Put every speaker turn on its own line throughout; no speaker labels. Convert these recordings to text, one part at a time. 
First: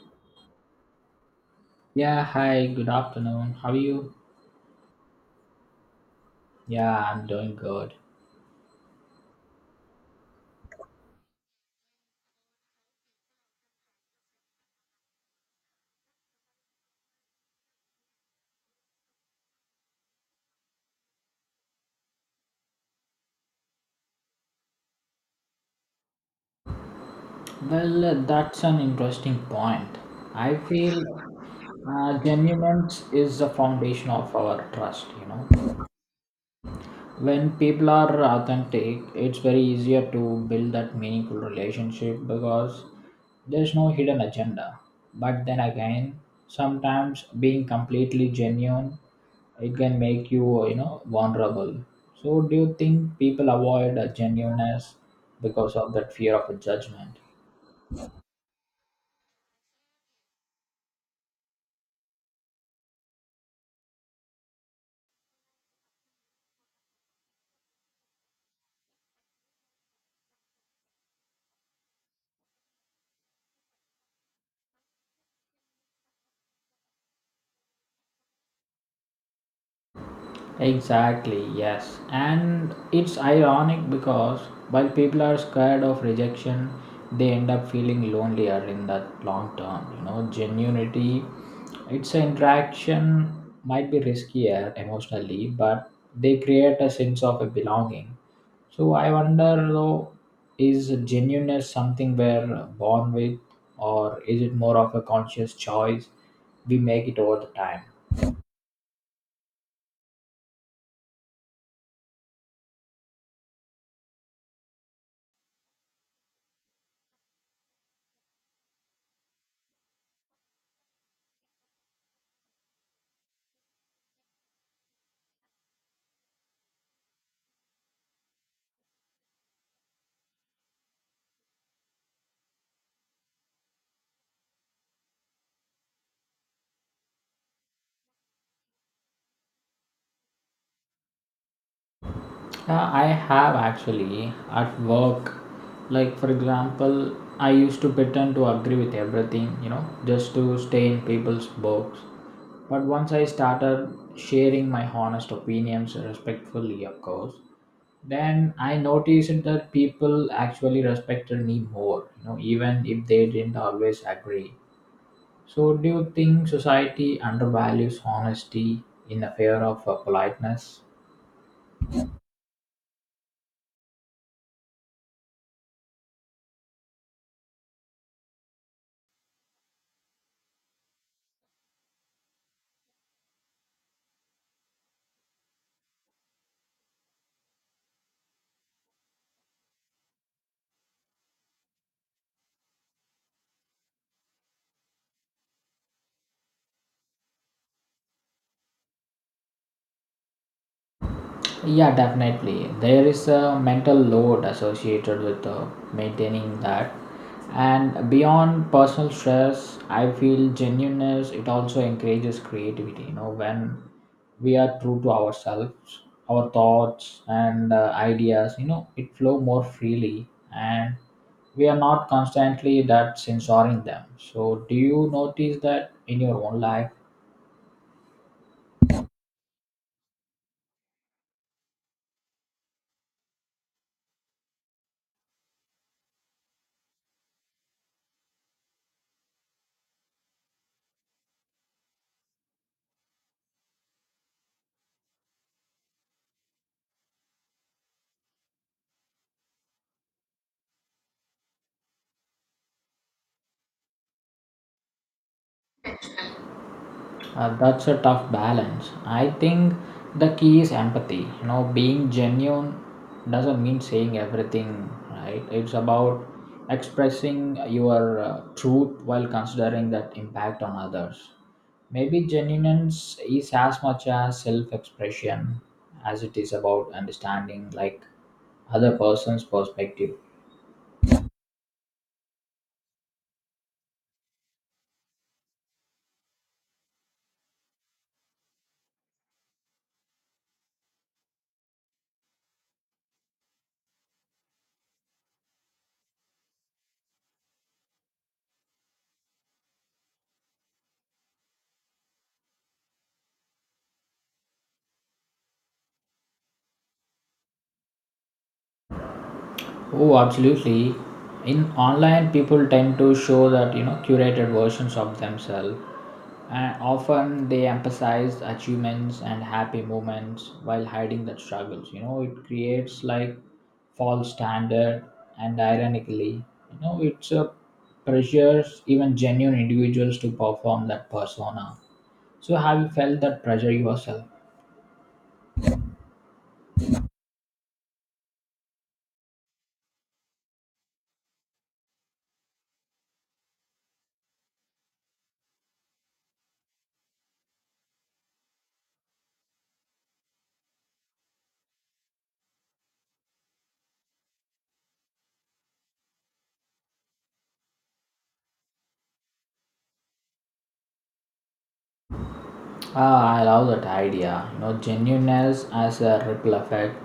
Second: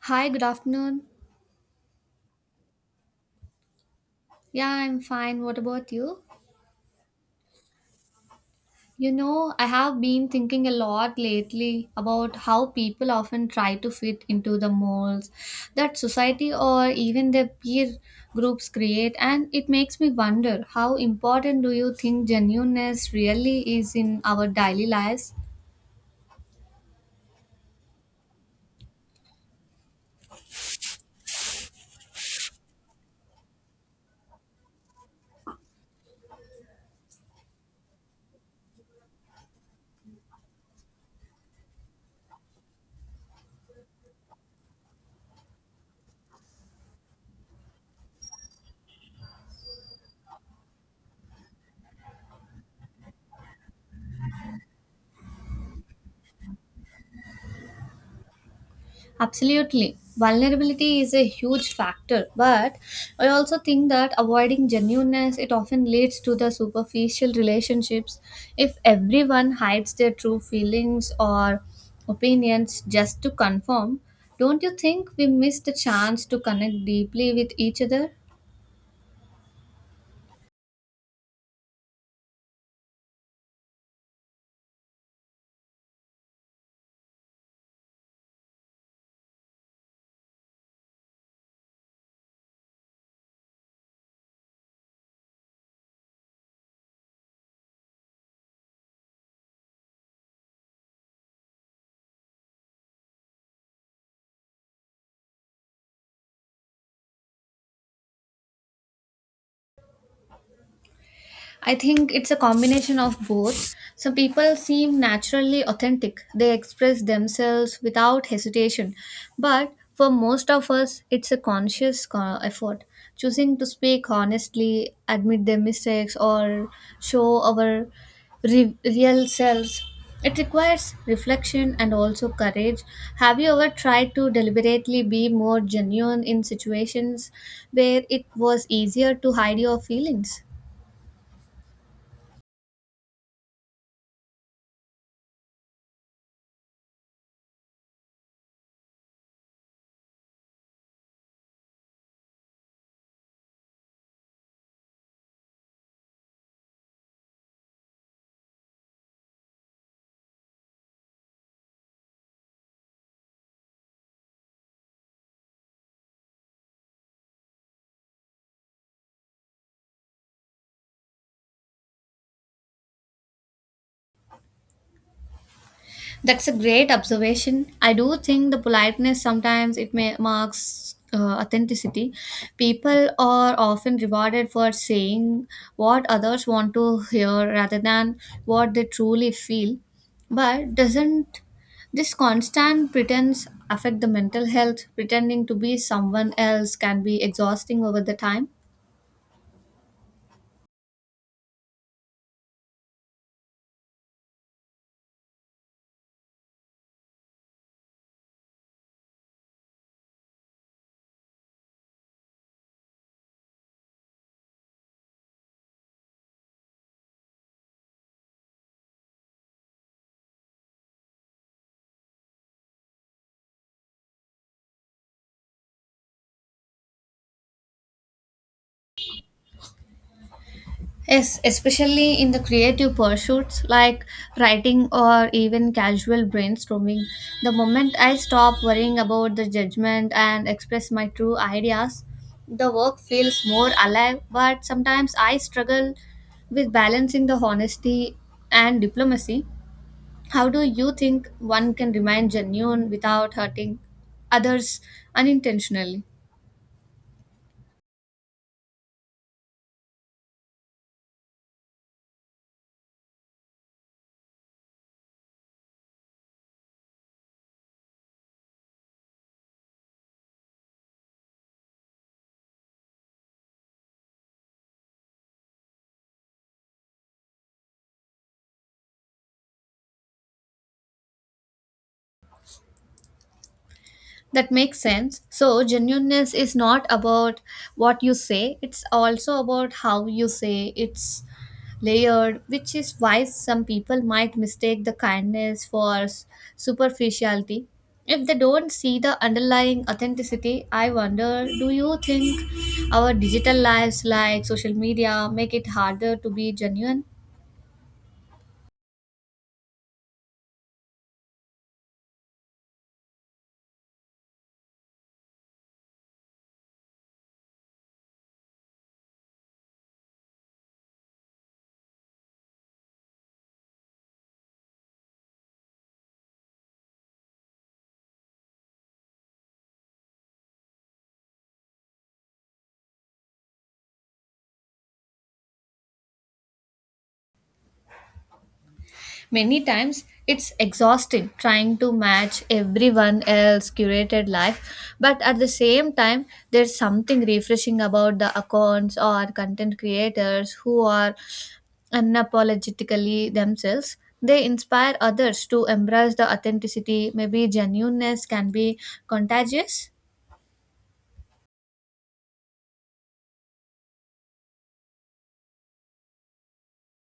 Hi, good afternoon.
Yeah, hi, good afternoon. How are you?
Yeah, I'm fine. What about you?
Yeah, I'm doing good.
You know, I have been thinking a lot lately about how people often try to fit into the molds that society or even their peer groups create, and it makes me wonder how important do you think genuineness really is in our daily lives?
Well, that's an interesting point. I feel genuineness is the foundation of our trust, you know. When people are authentic, it's very easier to build that meaningful relationship because there's no hidden agenda. But then again, sometimes being completely genuine, it can make you, you know vulnerable. So do you think people avoid a genuineness because of that fear of a judgment?
Absolutely. Vulnerability is a huge factor, but I also think that avoiding genuineness it often leads to the superficial relationships. If everyone hides their true feelings or opinions just to conform, don't you think we miss the chance to connect deeply with each other?
Exactly, yes. And it's ironic because while people are scared of rejection, they end up feeling lonelier in the long term. You know, genuinity, its interaction might be riskier emotionally, but they create a sense of a belonging. So I wonder though, is genuineness something we're born with, or is it more of a conscious choice we make it over the time?
I think it's a combination of both. Some people seem naturally authentic, they express themselves without hesitation. But for most of us, it's a conscious effort. Choosing to speak honestly, admit their mistakes, or show our real selves. It requires reflection and also courage. Have you ever tried to deliberately be more genuine in situations where it was easier to hide your feelings?
Yeah, I have actually at work. Like, for example, I used to pretend to agree with everything, you know, just to stay in people's books. But once I started sharing my honest opinions, respectfully, of course, then I noticed that people actually respected me more, you know, even if they didn't always agree. So, do you think society undervalues honesty in the fear of politeness?
That's a great observation. I do think the politeness sometimes it may marks authenticity. People are often rewarded for saying what others want to hear rather than what they truly feel. But doesn't this constant pretense affect the mental health? Pretending to be someone else can be exhausting over the time.
Yeah, definitely. There is a mental load associated with maintaining that. And beyond personal stress, I feel genuineness, it also encourages creativity. You know, when we are true to ourselves, our thoughts and ideas, you know, it flow more freely, and we are not constantly that censoring them. So, do you notice that in your own life?
Yes, especially in the creative pursuits like writing or even casual brainstorming. The moment I stop worrying about the judgment and express my true ideas, the work feels more alive. But sometimes I struggle with balancing the honesty and diplomacy. How do you think one can remain genuine without hurting others unintentionally?
That's a tough balance. I think the key is empathy. You know, being genuine doesn't mean saying everything, right? It's about expressing your truth while considering that impact on others. Maybe genuineness is as much as self expression as it is about understanding like other person's perspective.
That makes sense. So, genuineness is not about what you say, it's also about how you say it's layered, which is why some people might mistake the kindness for superficiality. If they don't see the underlying authenticity, I wonder do you think our digital lives like social media make it harder to be genuine?
Oh, absolutely. In online, people tend to show that, curated versions of themselves. And often they emphasize achievements and happy moments while hiding the struggles. You know, it creates like false standard, and ironically, you know, it's a pressures even genuine individuals to perform that persona. So have you felt that pressure yourself?
Many times it's exhausting trying to match everyone else's curated life, but at the same time, there's something refreshing about the accounts or content creators who are unapologetically themselves. They inspire others to embrace the authenticity. Maybe genuineness can be contagious.
Ah, I love that idea. You know, genuineness as a ripple effect.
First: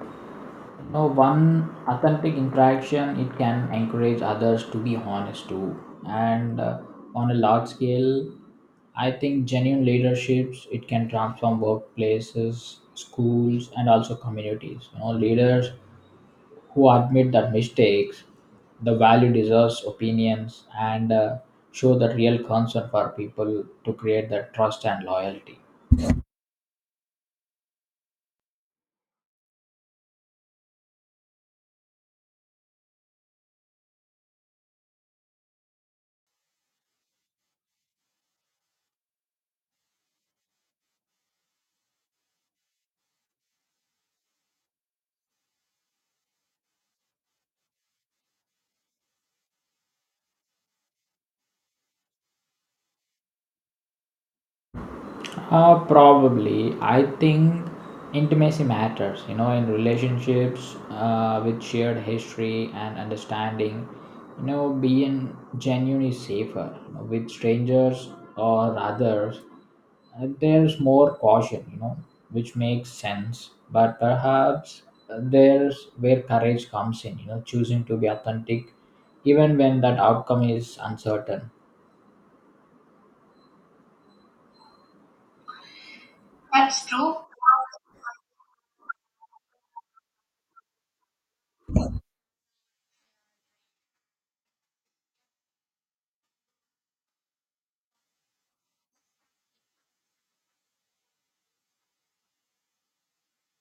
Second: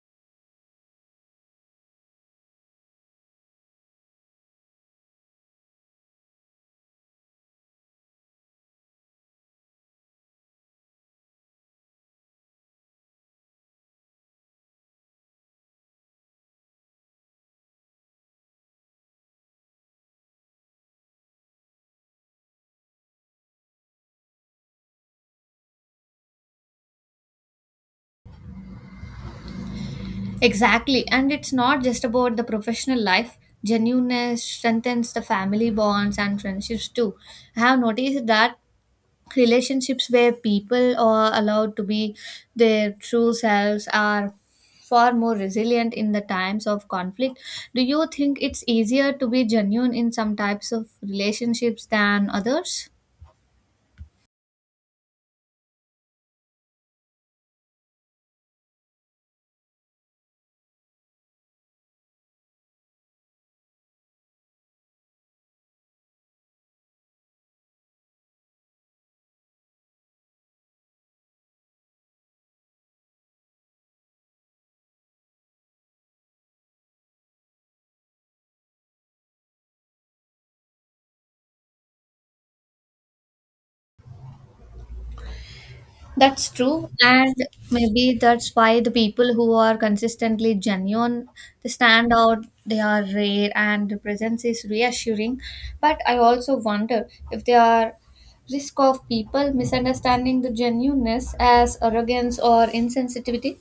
No one authentic interaction, it can encourage others to be honest too, and on a large scale, I think genuine leaderships, it can transform workplaces, schools, and also communities. You know, leaders who admit that mistakes, the value deserves opinions, and show the real concern for people to create that trust and loyalty.
Exactly. And it's not just about the professional life. Genuineness strengthens the family bonds and friendships too. I have noticed that relationships where people are allowed to be their true selves are far more resilient in the times of conflict. Do you think it's easier to be genuine in some types of relationships than others?
Probably. I think intimacy matters, you know, in relationships with shared history and understanding. You know, being genuine is safer. You know, with strangers or others, there's more caution, you know, which makes sense. But perhaps there's where courage comes in, you know, choosing to be authentic even when that outcome is uncertain.
That's
That's
true,
true.
and maybe that's why the people who are consistently genuine, they stand out, they are rare, and the presence is reassuring. But I also wonder if there are risk of people misunderstanding the genuineness as arrogance or insensitivity.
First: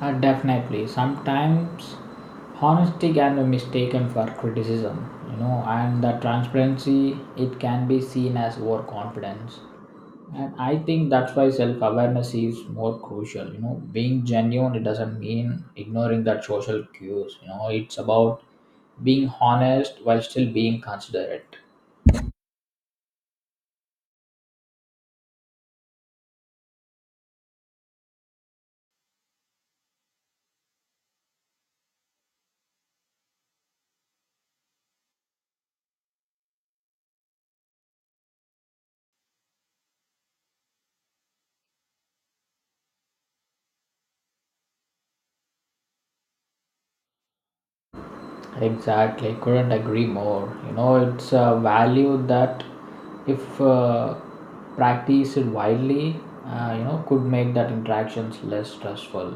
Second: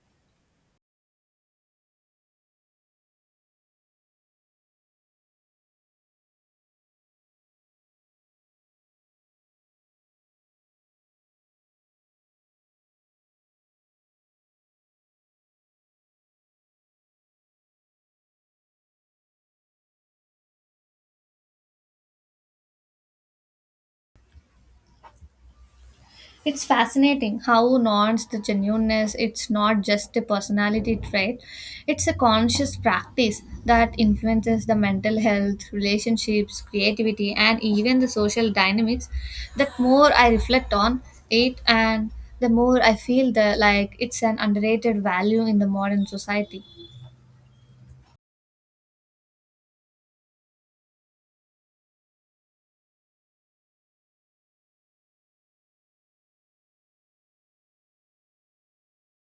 Definitely. Sometimes honesty can be mistaken for criticism, you know, and the transparency, it can be seen as overconfidence. And I think that's why self awareness is more crucial. You know, being genuine, it doesn't mean ignoring that social cues. You know, it's about being honest while still being considerate.
It's fascinating how nuanced the genuineness. It's not just a personality trait; it's a conscious practice that influences the mental health, relationships, creativity, and even the social dynamics. That more I reflect on it, and the more I feel that like it's an underrated value in the modern society.
Exactly, couldn't agree more. You know, it's a value that, if practiced widely, you know, could make that interactions less stressful,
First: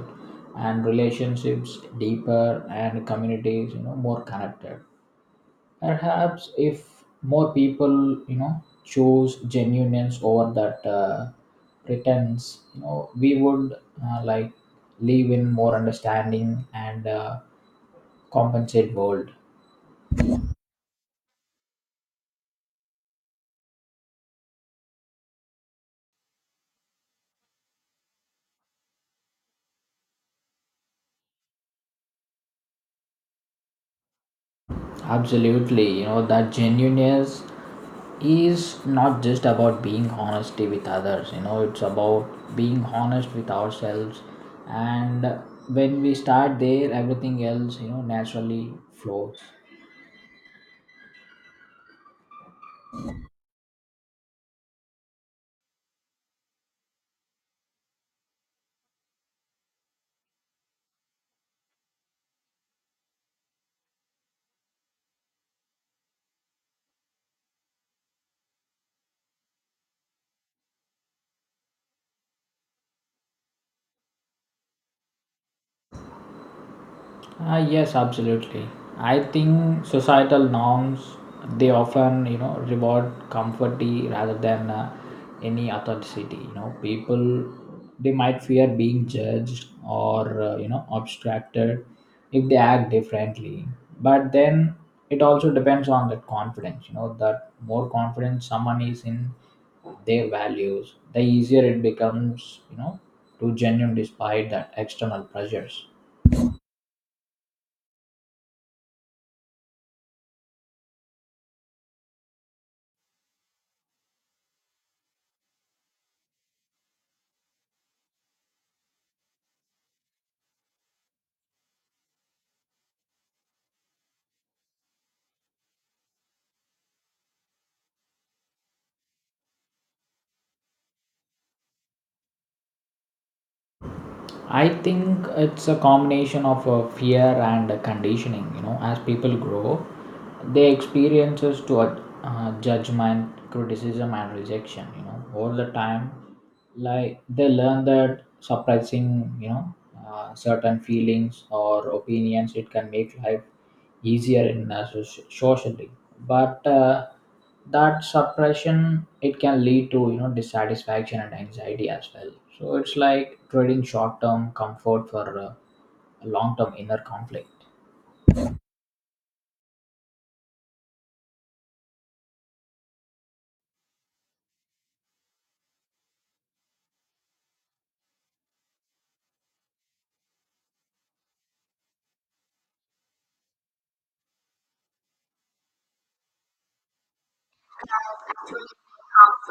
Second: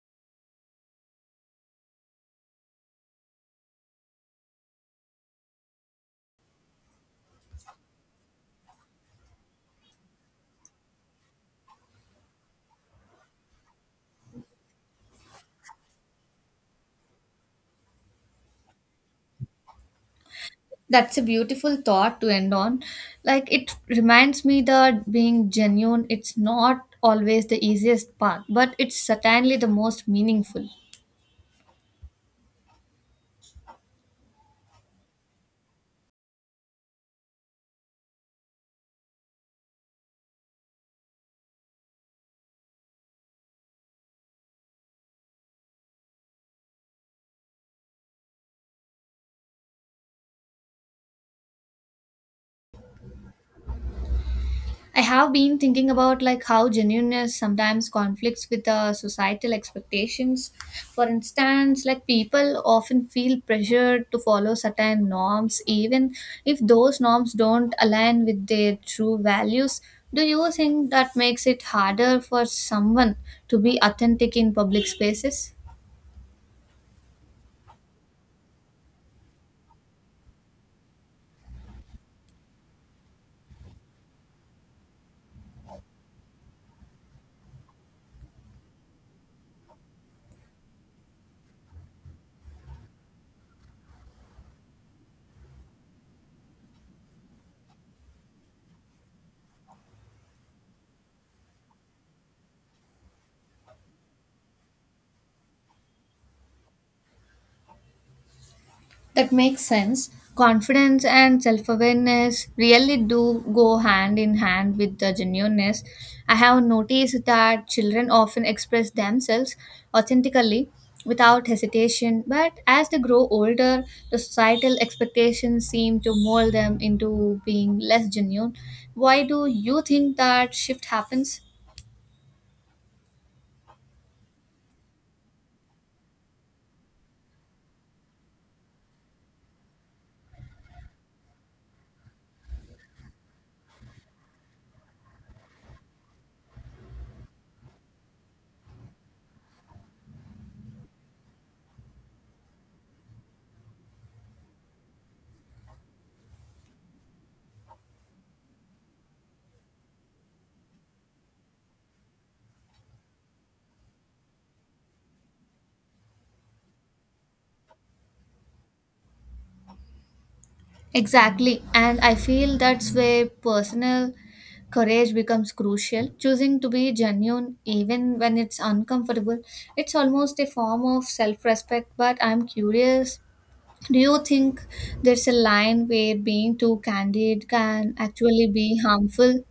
and relationships deeper, and communities, you know, more connected. Perhaps if more people, you know, chose genuineness over that pretense, you know, we would like live in more understanding and compensate world.
That's a beautiful thought to end on. Like it reminds me that being genuine it's not always the easiest path but it's certainly the most meaningful.
Absolutely, you know that genuineness is not just about being honesty with others. You know, it's about being honest with ourselves, and when we start there, everything else, naturally flows.
I have been thinking about like how genuineness sometimes conflicts with societal expectations. For instance, like people often feel pressured to follow certain norms even if those norms don't align with their true values. Do you think that makes it harder for someone to be authentic in public spaces?
Yes, absolutely. I think societal norms, they often, reward comforty rather than any authenticity. You know, people, they might fear being judged or, obstructed if they act differently. But then it also depends on that confidence. You know, that more confidence someone is in their values, the easier it becomes. You know, to genuine despite that external pressures.
That makes sense. Confidence and self awareness really do go hand in hand with the genuineness. I have noticed that children often express themselves authentically without hesitation, but as they grow older, the societal expectations seem to mold them into being less genuine. Why do you think that shift happens?
I think it's a combination of fear and conditioning. You know, as people grow, they experiences to judgment, criticism, and rejection. You know, all the time, like they learn that suppressing, you know, certain feelings or opinions, it can make life easier in socially, but that suppression, it can lead to, dissatisfaction and anxiety as well. So it's like trading short term comfort for long term inner conflict.
Exactly. And I feel that's where personal courage becomes crucial. Choosing to be genuine, even when it's uncomfortable, it's almost a form of self respect. But I'm curious, do you think there's a line where being too candid can actually be harmful?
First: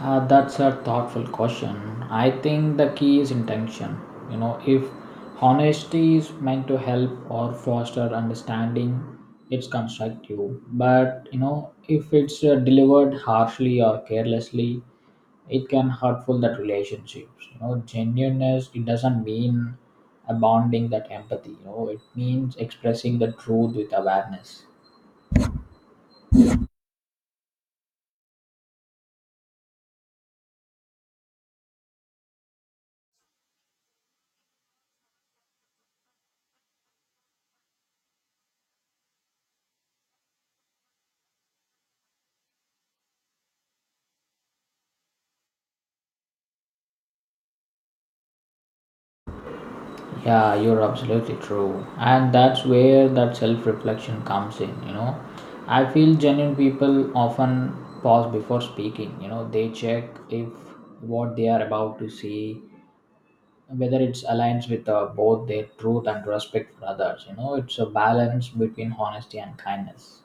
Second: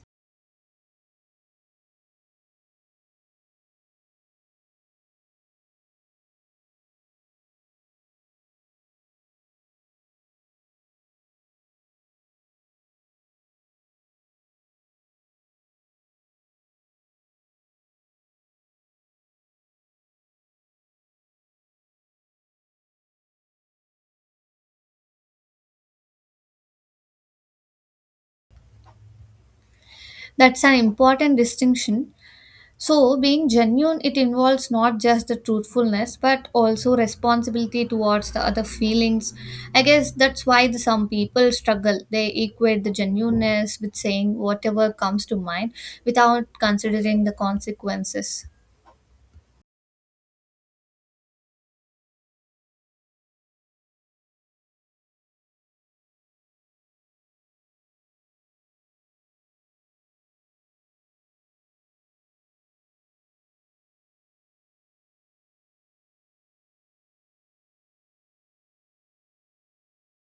That's a thoughtful question. I think the key is intention. You know, if honesty is meant to help or foster understanding, it's constructive. But, you know, if it's delivered harshly or carelessly, it can hurtful that relationships. You know, genuineness, it doesn't mean abounding that empathy. You know, it means expressing the truth with awareness.
That's an important distinction. So, being genuine, it involves not just the truthfulness but also responsibility towards the other feelings. I guess that's why the, some people struggle. They equate the genuineness with saying whatever comes to mind without considering the consequences.
Yeah, you're absolutely true. And that's where that self reflection comes in, you know. I feel genuine people often pause before speaking, you know, they check if what they are about to say whether it's aligns with both their truth and respect for others. You know, it's a balance between honesty and kindness.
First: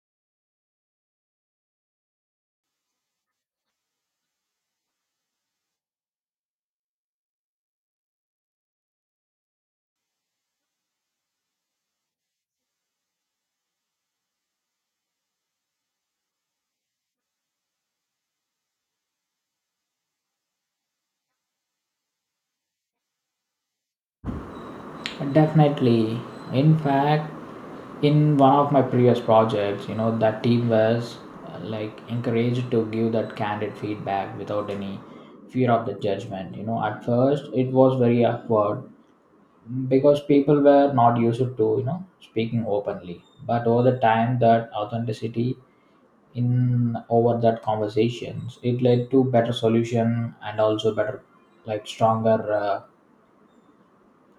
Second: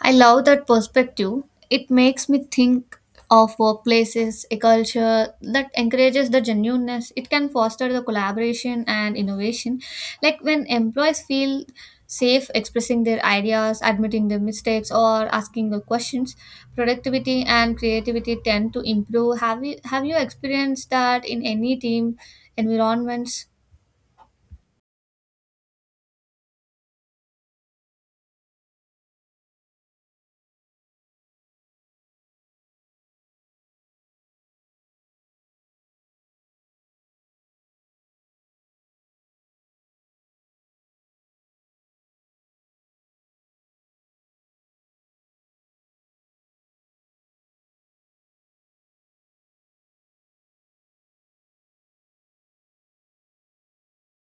I love that perspective. It makes me think of workplaces, a culture that encourages the genuineness. It can foster the collaboration and innovation. Like when employees feel safe expressing their ideas, admitting their mistakes, or asking the questions, productivity and creativity tend to improve. Have you experienced that in any team environments?
Definitely. In fact, in one of my previous projects, you know, that team was like encouraged to give that candid feedback without any fear of the judgment. You know, at first it was very awkward because people were not used to, you know, speaking openly. But over the time, that authenticity in over that conversations, it led to better solution and also better, like stronger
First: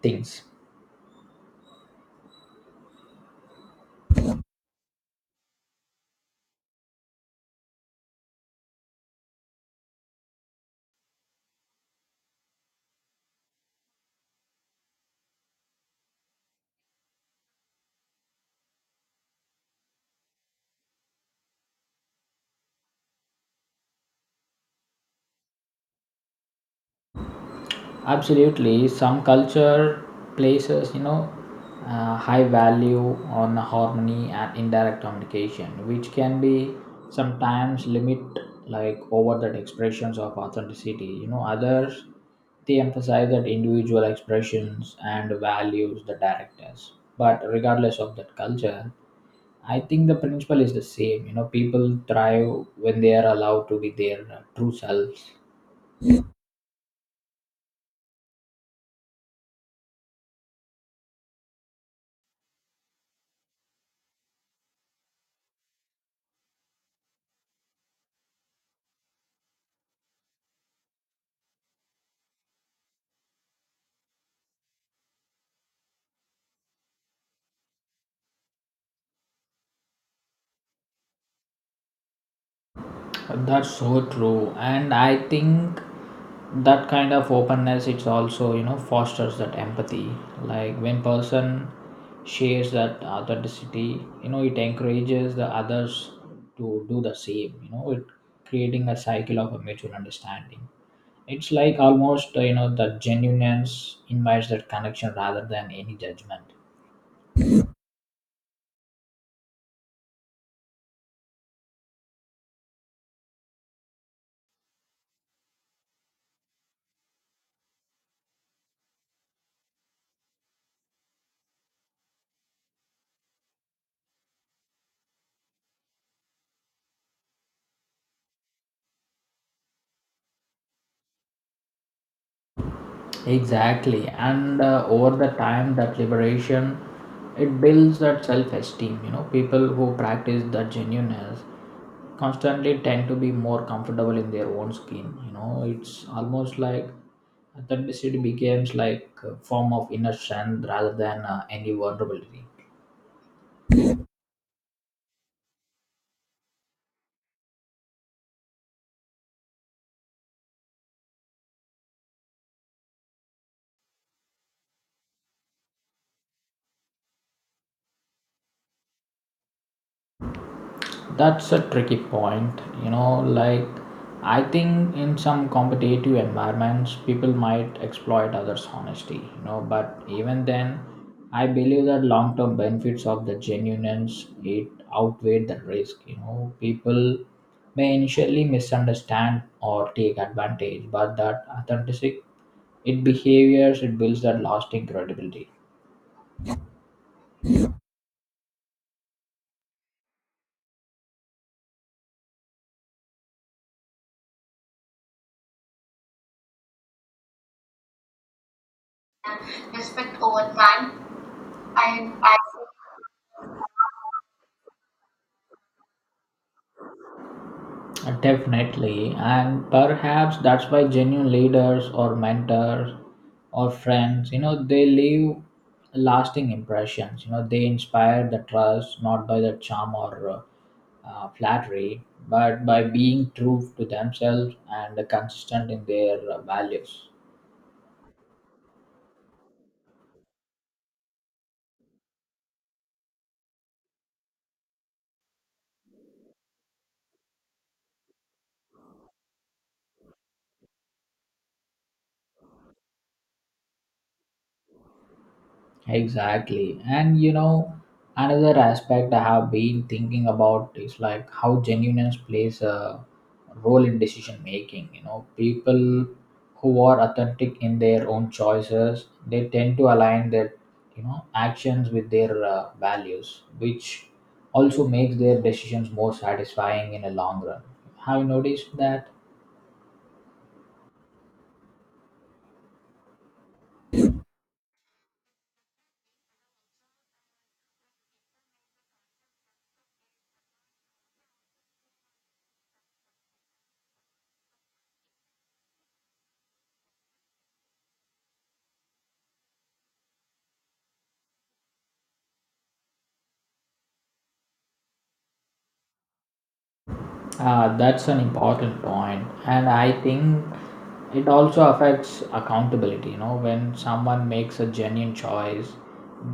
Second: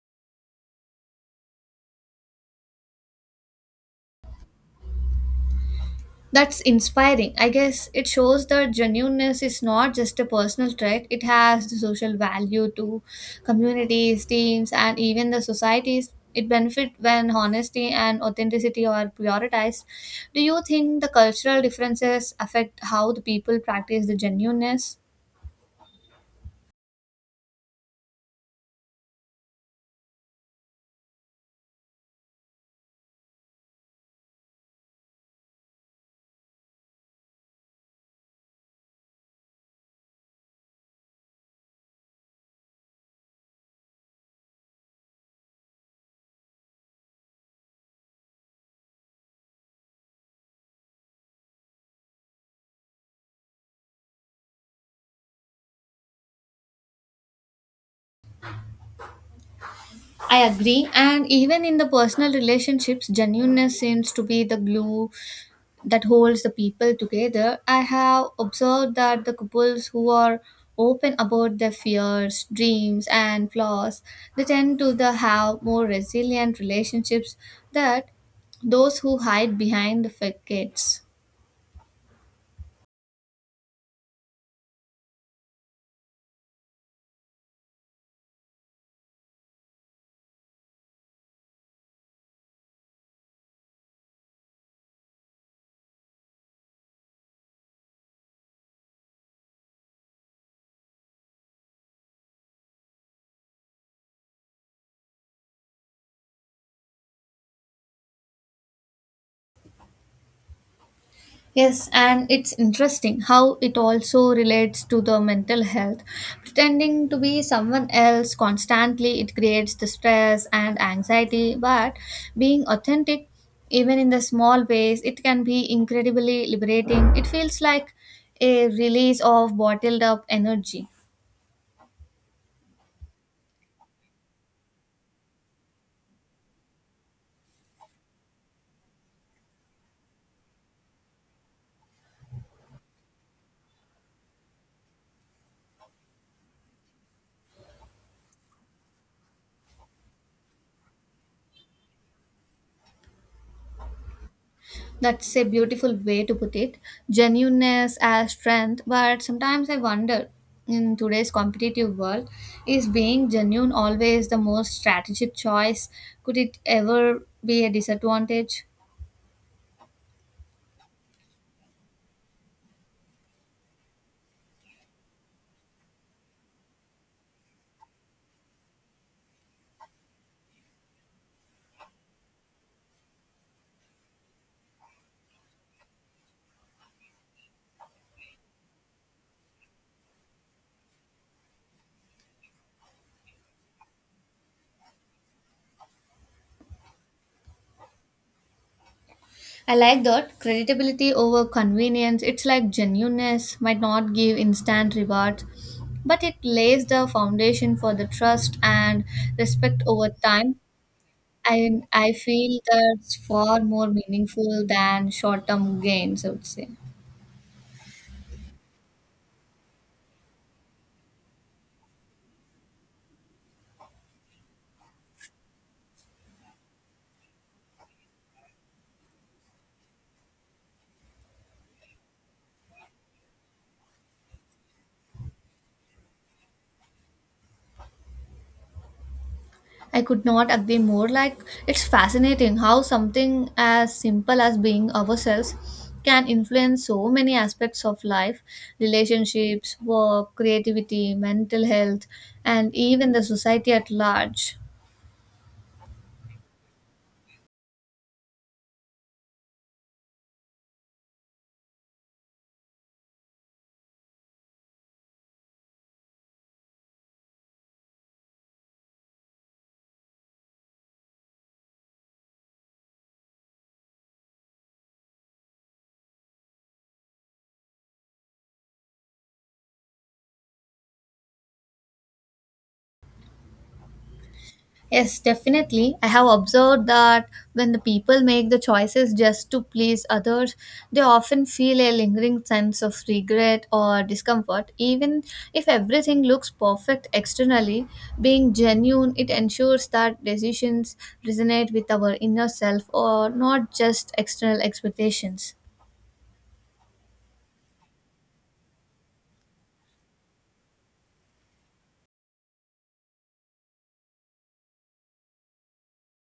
things.
That's inspiring. I guess it shows that genuineness is not just a personal trait, it has the social value to communities, teams, and even the societies. It benefits when honesty and authenticity are prioritized. Do you think the cultural differences affect how the people practice the genuineness?
Absolutely, some culture places, you know, high value on harmony and indirect communication, which can be sometimes limit like over that expressions of authenticity. You know, others, they emphasize that individual expressions and values the directors. But regardless of that culture, I think the principle is the same. You know, people thrive when they are allowed to be their true selves.
I agree. And even in the personal relationships, genuineness seems to be the glue that holds the people together. I have observed that the couples who are open about their fears, dreams, and flaws, they tend to the have more resilient relationships than those who hide behind the facades.
That's so true, and I think that kind of openness, it's also, fosters that empathy. Like when person shares that authenticity, you know, it encourages the others to do the same. You know, it creating a cycle of a mutual understanding. It's like almost, the genuineness invites that connection rather than any judgment.
Yes, and it's interesting how it also relates to the mental health. Pretending to be someone else constantly, it creates the stress and anxiety, but being authentic, even in the small ways, it can be incredibly liberating. It feels like a release of bottled up energy.
Exactly, and over the time, that liberation, it builds that self-esteem. You know, people who practice that genuineness constantly tend to be more comfortable in their own skin. You know, it's almost like authenticity becomes like a form of inner strength rather than any vulnerability.
That's a beautiful way to put it. Genuineness as strength, but sometimes I wonder in today's competitive world, is being genuine always the most strategic choice? Could it ever be a disadvantage?
That's a tricky point. You know, like I think in some competitive environments, people might exploit others' honesty, you know, but even then, I believe that long term benefits of the genuineness, it outweigh the risk. You know, people may initially misunderstand or take advantage, but that authenticity, it behaviors, it builds that lasting credibility.
I like that creditability over convenience. It's like genuineness might not give instant rewards, but it lays the foundation for the trust and respect over
Respect over
time.
time.
I
And I
feel that's far more meaningful than short-term gains, I would say.
definitely, and perhaps that's why genuine leaders or mentors or friends, you know, they leave lasting impressions. You know, they inspire the trust not by the charm or flattery, but by being true to themselves and consistent in their values.
I could not agree more. Like it's fascinating how something as simple as being ourselves can influence so many aspects of life, relationships, work, creativity, mental health, and even the society at large.
Exactly. And you know, another aspect I have been thinking about is like how genuineness plays a role in decision making. You know, people who are authentic in their own choices, they tend to align their, you know, actions with their values, which also makes their decisions more satisfying in a long run. Have you noticed that?
Yes, definitely. I have observed that when the people make the choices just to please others, they often feel a lingering sense of regret or discomfort. Even if everything looks perfect externally, being genuine, it ensures that decisions resonate with our inner self or not just external expectations.
Ah, that's an important point, and I think it also affects accountability. You know, when someone makes a genuine choice,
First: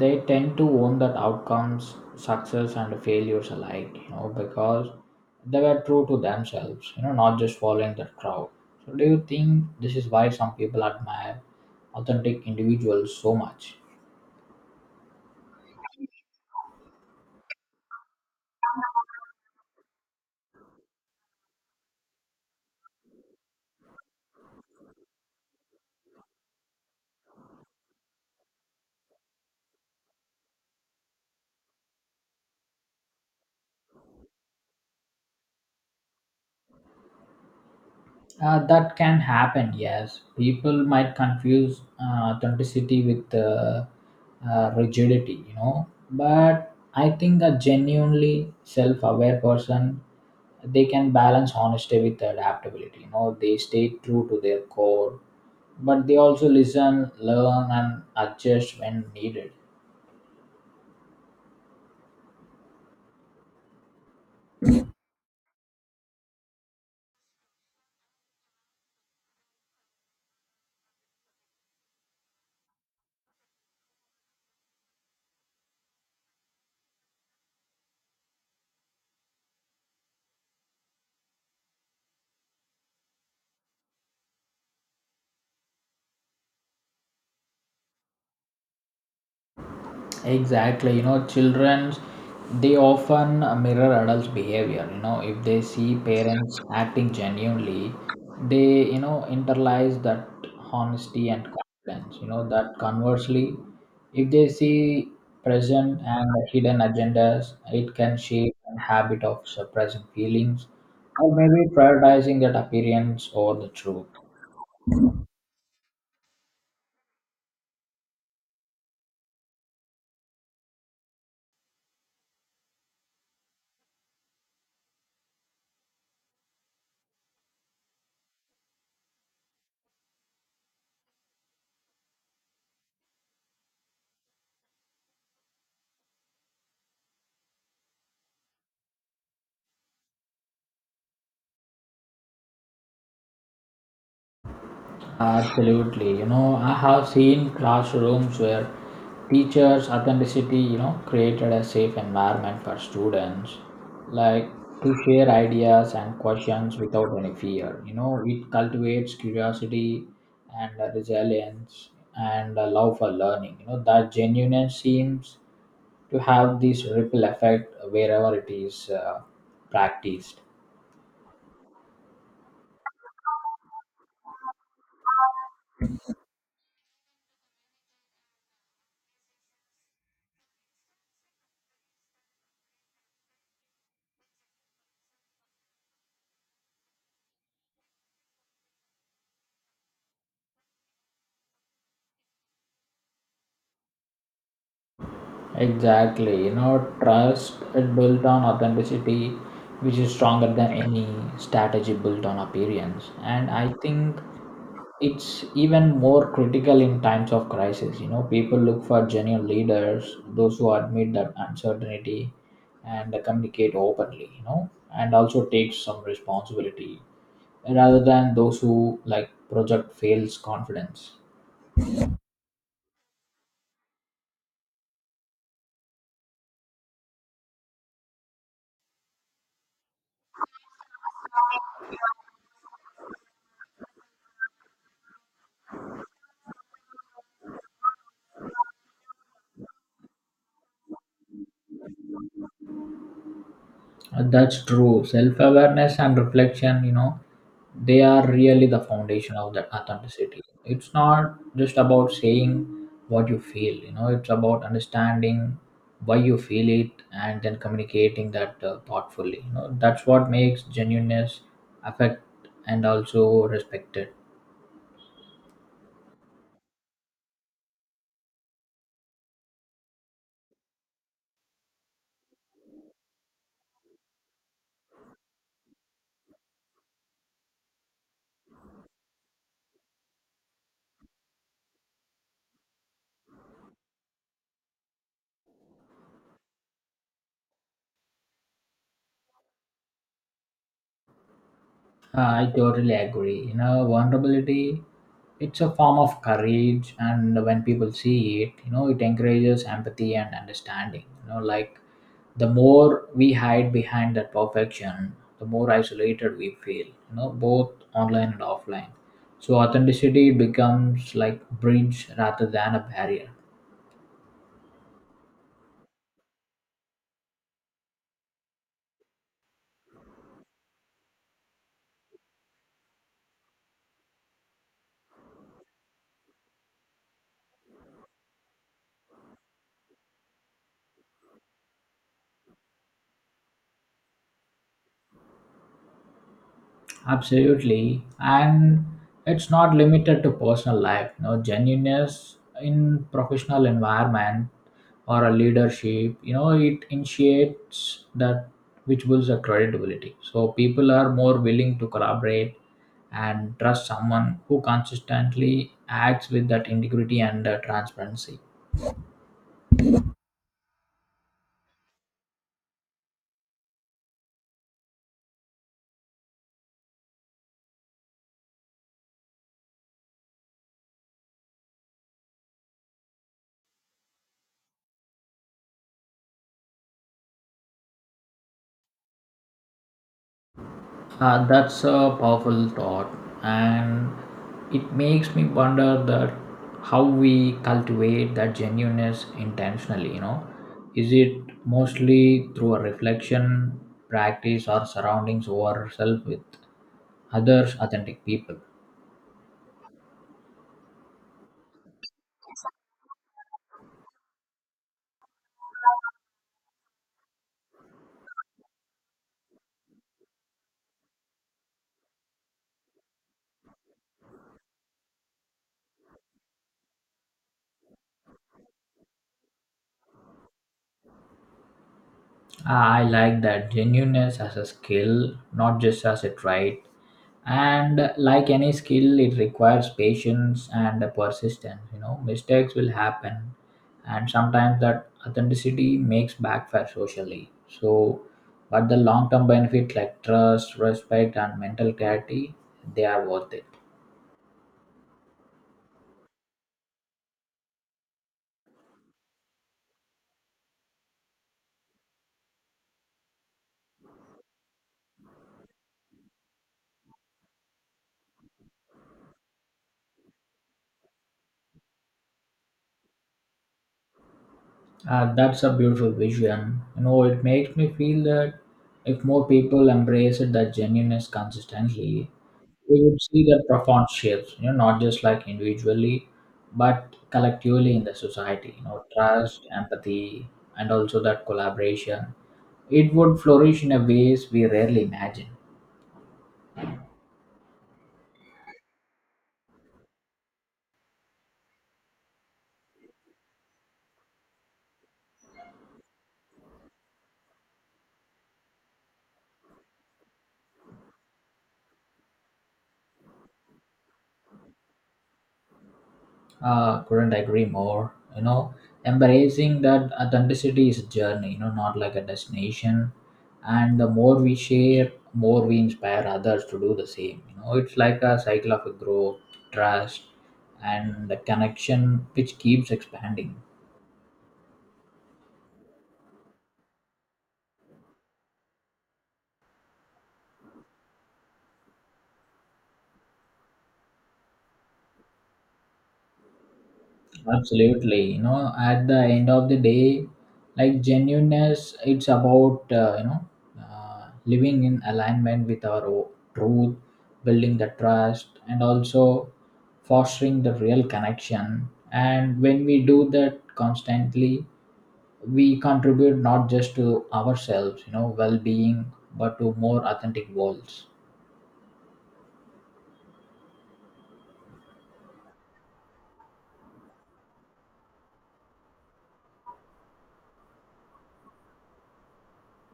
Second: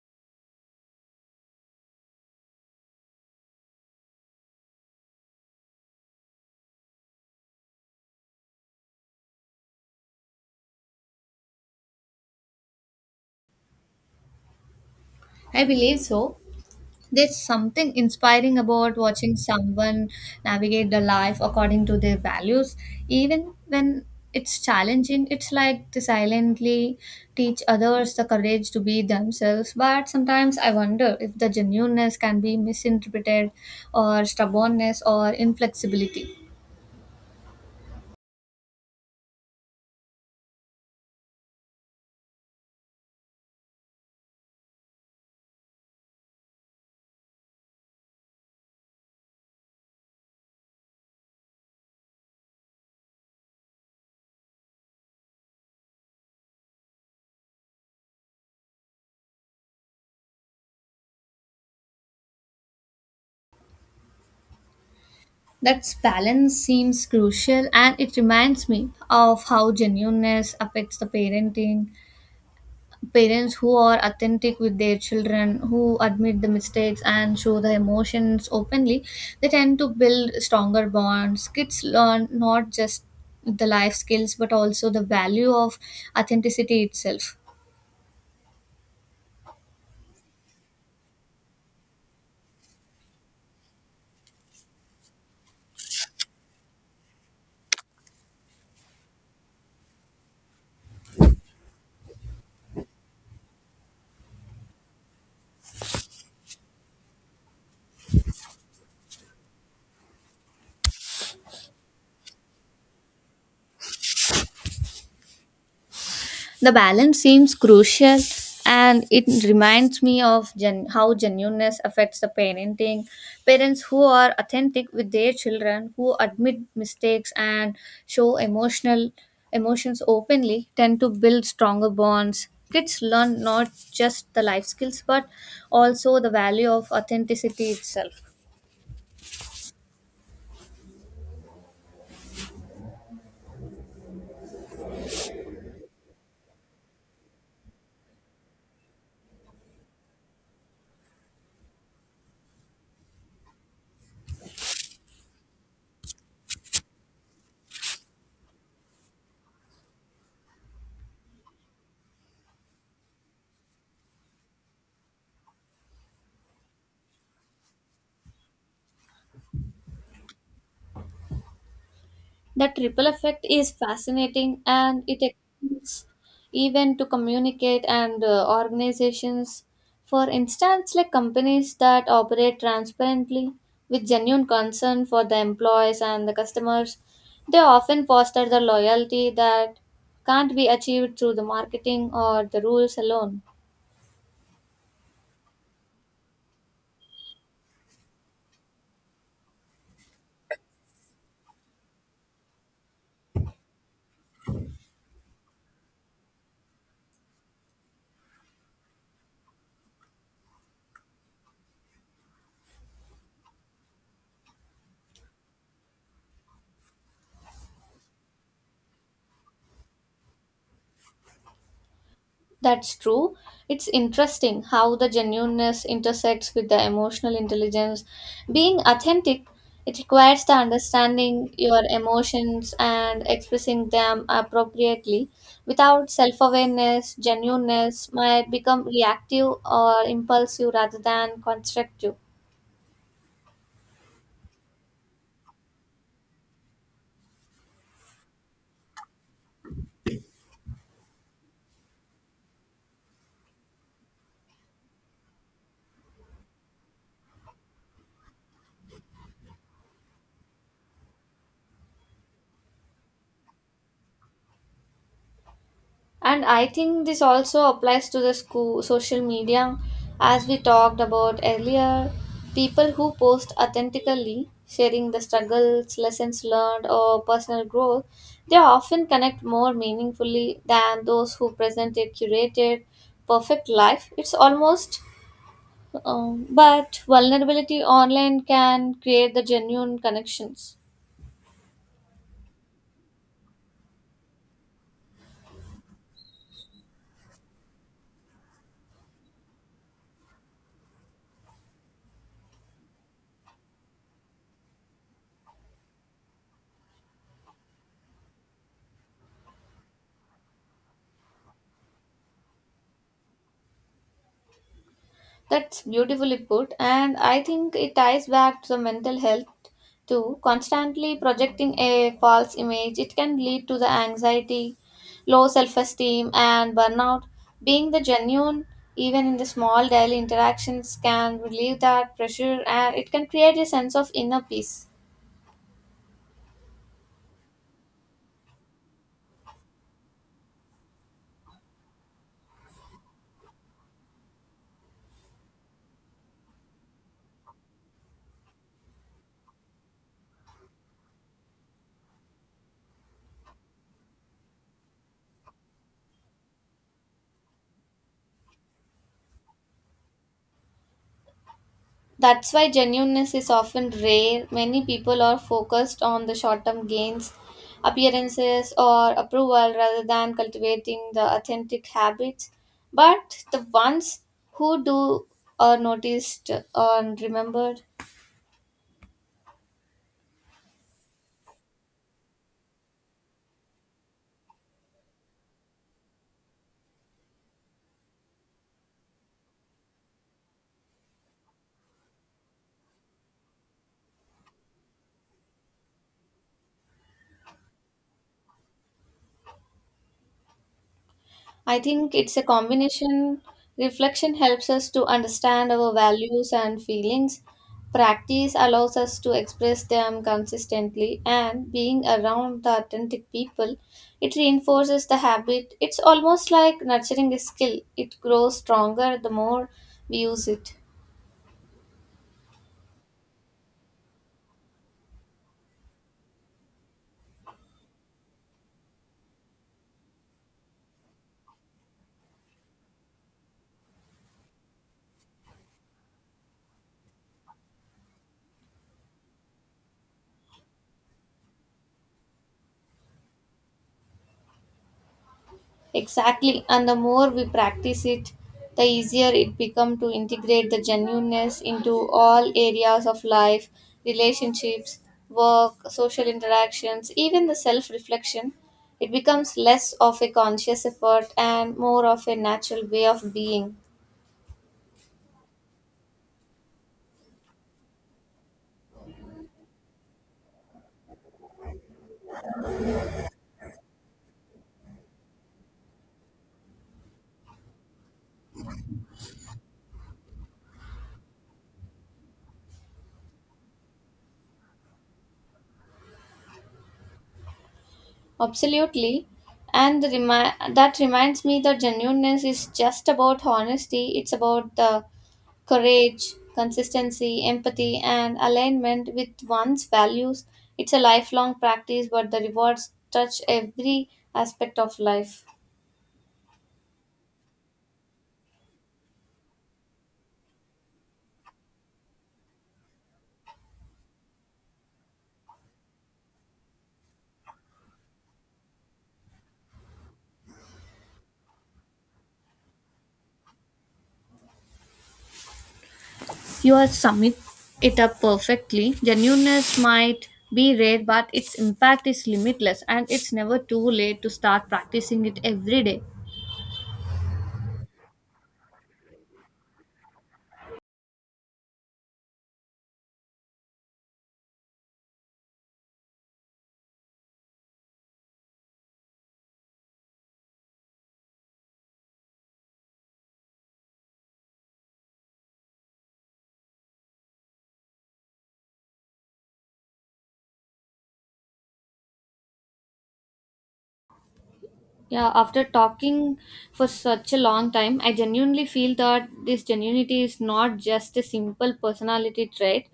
they tend to own that outcomes, success, and failures alike. You know, because they were true to themselves. You know, not just following the crowd. So, do you think this is why some people admire authentic individuals so much?
I believe so. There's something inspiring about watching someone navigate their life according to their values. Even when it's challenging, it's like they silently teach others the courage to be themselves. But sometimes I wonder if the genuineness can be misinterpreted, or stubbornness, or inflexibility.
That can happen, yes. People might confuse authenticity with rigidity, you know. But I think a genuinely self-aware person, they can balance honesty with adaptability. You know, they stay true to their core, but they also listen, learn, and adjust when needed.
That balance seems crucial and it reminds me of how genuineness affects the parenting. Parents who are authentic with their children, who admit the mistakes and show the emotions openly, they tend to build stronger bonds. Kids learn not just the life skills but also the value of authenticity itself.
Exactly, you know, children, they often mirror adults' behavior. You know, if they see parents acting genuinely, they, internalize that honesty and confidence. You know that conversely, if they see present and hidden agendas, it can shape a habit of suppressing feelings or maybe prioritizing that appearance over the truth.
The balance seems crucial and it reminds me of how genuineness affects the parenting. Parents who are authentic with their children, who admit mistakes and show emotional emotions openly tend to build stronger bonds. Kids learn not just the life skills but also the value of authenticity itself.
Absolutely. You know, I have seen classrooms where teachers' authenticity, you know, created a safe environment for students, like to share ideas and questions without any fear. You know, it cultivates curiosity and resilience and a love for learning. You know, that genuineness seems to have this ripple effect wherever it is practiced.
The triple effect is fascinating and it extends even to communicate and organizations. For instance, like companies that operate transparently with genuine concern for the employees and the customers, they often foster the loyalty that can't be achieved through the marketing or the rules alone.
Exactly. You know, trust, it built on authenticity, which is stronger than any strategy built on appearance. And I think it's even more critical in times of crisis. You know, people look for genuine leaders, those who admit that uncertainty and communicate openly, you know, and also take some responsibility rather than those who like project fails confidence.
That's true. It's interesting how the genuineness intersects with the emotional intelligence. Being authentic, it requires the understanding your emotions and expressing them appropriately. Without self awareness, genuineness might become reactive or impulsive rather than constructive.
That's true. Self awareness and reflection, you know, they are really the foundation of that authenticity. It's not just about saying what you feel, you know, it's about understanding why you feel it and then communicating that thoughtfully. You know, that's what makes genuineness affect and also respected.
And I think this also applies to the school social media as we talked about earlier. People who post authentically, sharing the struggles, lessons learned, or personal growth, they often connect more meaningfully than those who present a curated, perfect life. It's almost, but vulnerability online can create the genuine connections.
I totally agree. You know, vulnerability, it's a form of courage, and when people see it, you know, it encourages empathy and understanding. You know, like the more we hide behind that perfection, the more isolated we feel. You know, both online and offline. So authenticity becomes like bridge rather than a barrier.
That's beautifully put, and I think it ties back to the mental health too. Constantly projecting a false image, it can lead to the anxiety, low self esteem, and burnout. Being the genuine, even in the small daily interactions, can relieve that pressure and it can create a sense of inner peace.
Absolutely. And it's not limited to personal life. You know, genuineness in professional environment or a leadership, you know, it initiates that which builds a credibility. So people are more willing to collaborate and trust someone who consistently acts with that integrity and transparency.
That's why genuineness is often rare. Many people are focused on the short term gains, appearances, or approval rather than cultivating the authentic habits. But the ones who do are noticed and remembered.
That's a powerful thought, and it makes me wonder that how we cultivate that genuineness intentionally. You know, is it mostly through a reflection, practice, or surroundings ourselves with others, authentic people?
I think it's a combination. Reflection helps us to understand our values and feelings. Practice allows us to express them consistently, and being around the authentic people, it reinforces the habit. It's almost like nurturing a skill, it grows stronger the more we use it.
I like that genuineness as a skill, not just as a trait. And like any skill, it requires patience and persistence. You know, mistakes will happen, and sometimes that authenticity makes backfire socially, so but the long term benefit like trust, respect, and mental clarity, they are worth it.
Exactly, and the more we practice it, the easier it becomes to integrate the genuineness into all areas of life, relationships, work, social interactions, even the self reflection. It becomes less of a conscious effort and more of a natural way of being.
That's a beautiful vision. You know, it makes me feel that if more people embrace it that genuineness consistently, we would see their profound shifts, you know, not just like individually, but collectively in the society, you know, trust, empathy, and also that collaboration. It would flourish in a ways we rarely imagine.
Absolutely. And the that reminds me that genuineness is just about honesty, it's about the courage, consistency, empathy, and alignment with one's values. It's a lifelong practice, but the rewards touch every aspect of life.
Couldn't agree more, you know. Embracing that authenticity is a journey, you know, not like a destination. And the more we share, more we inspire others to do the same. You know, it's like a cycle of a growth, trust, and the connection which keeps expanding.
You are summing it up perfectly. Genuineness might be rare, but its impact is limitless, and it's never too late to start practicing it every day.
Absolutely. You know, at the end of the day, like genuineness, it's about, living in alignment with our truth, building the trust, and also fostering the real connection. And when we do that constantly, we contribute not just to ourselves, you know, well being, but to more authentic worlds.
Yeah, after talking for such a long time, I genuinely feel that this genuinity is not just a simple personality trait,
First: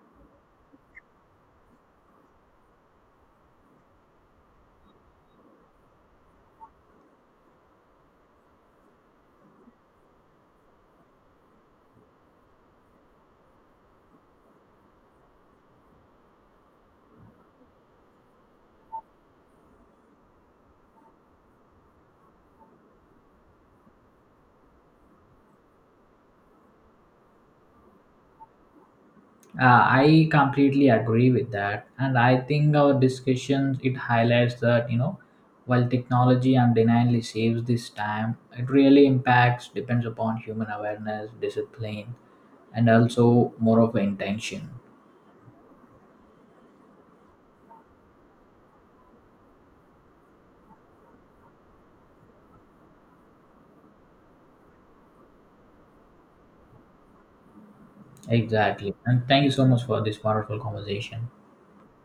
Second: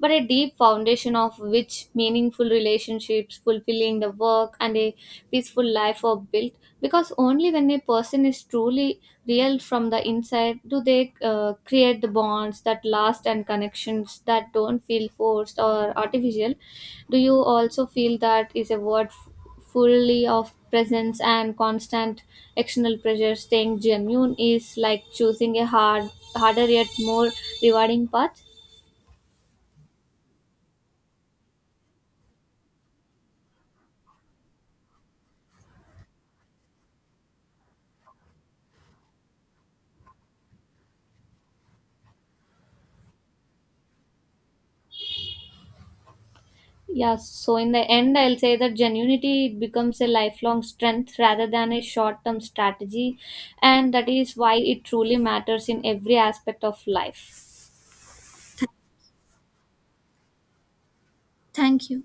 but a deep foundation of which meaningful relationships, fulfilling the work, and a peaceful life are built. Because only when a person is truly real from the inside do they create the bonds that last and connections that don't feel forced or artificial. Do you also feel that is a word fully of presence and constant external pressure staying genuine is like choosing a harder yet more rewarding path?
I completely agree with that, and I think our discussions it highlights that, you know, while technology undeniably saves this time, it really impacts depends upon human awareness, discipline, and also more of intention.
Yeah, so in the end I'll say that genuinity it becomes a lifelong strength rather than a short-term strategy and that is why it truly matters in every aspect of life.
Exactly, and thank you so much for this wonderful conversation.
Thank you.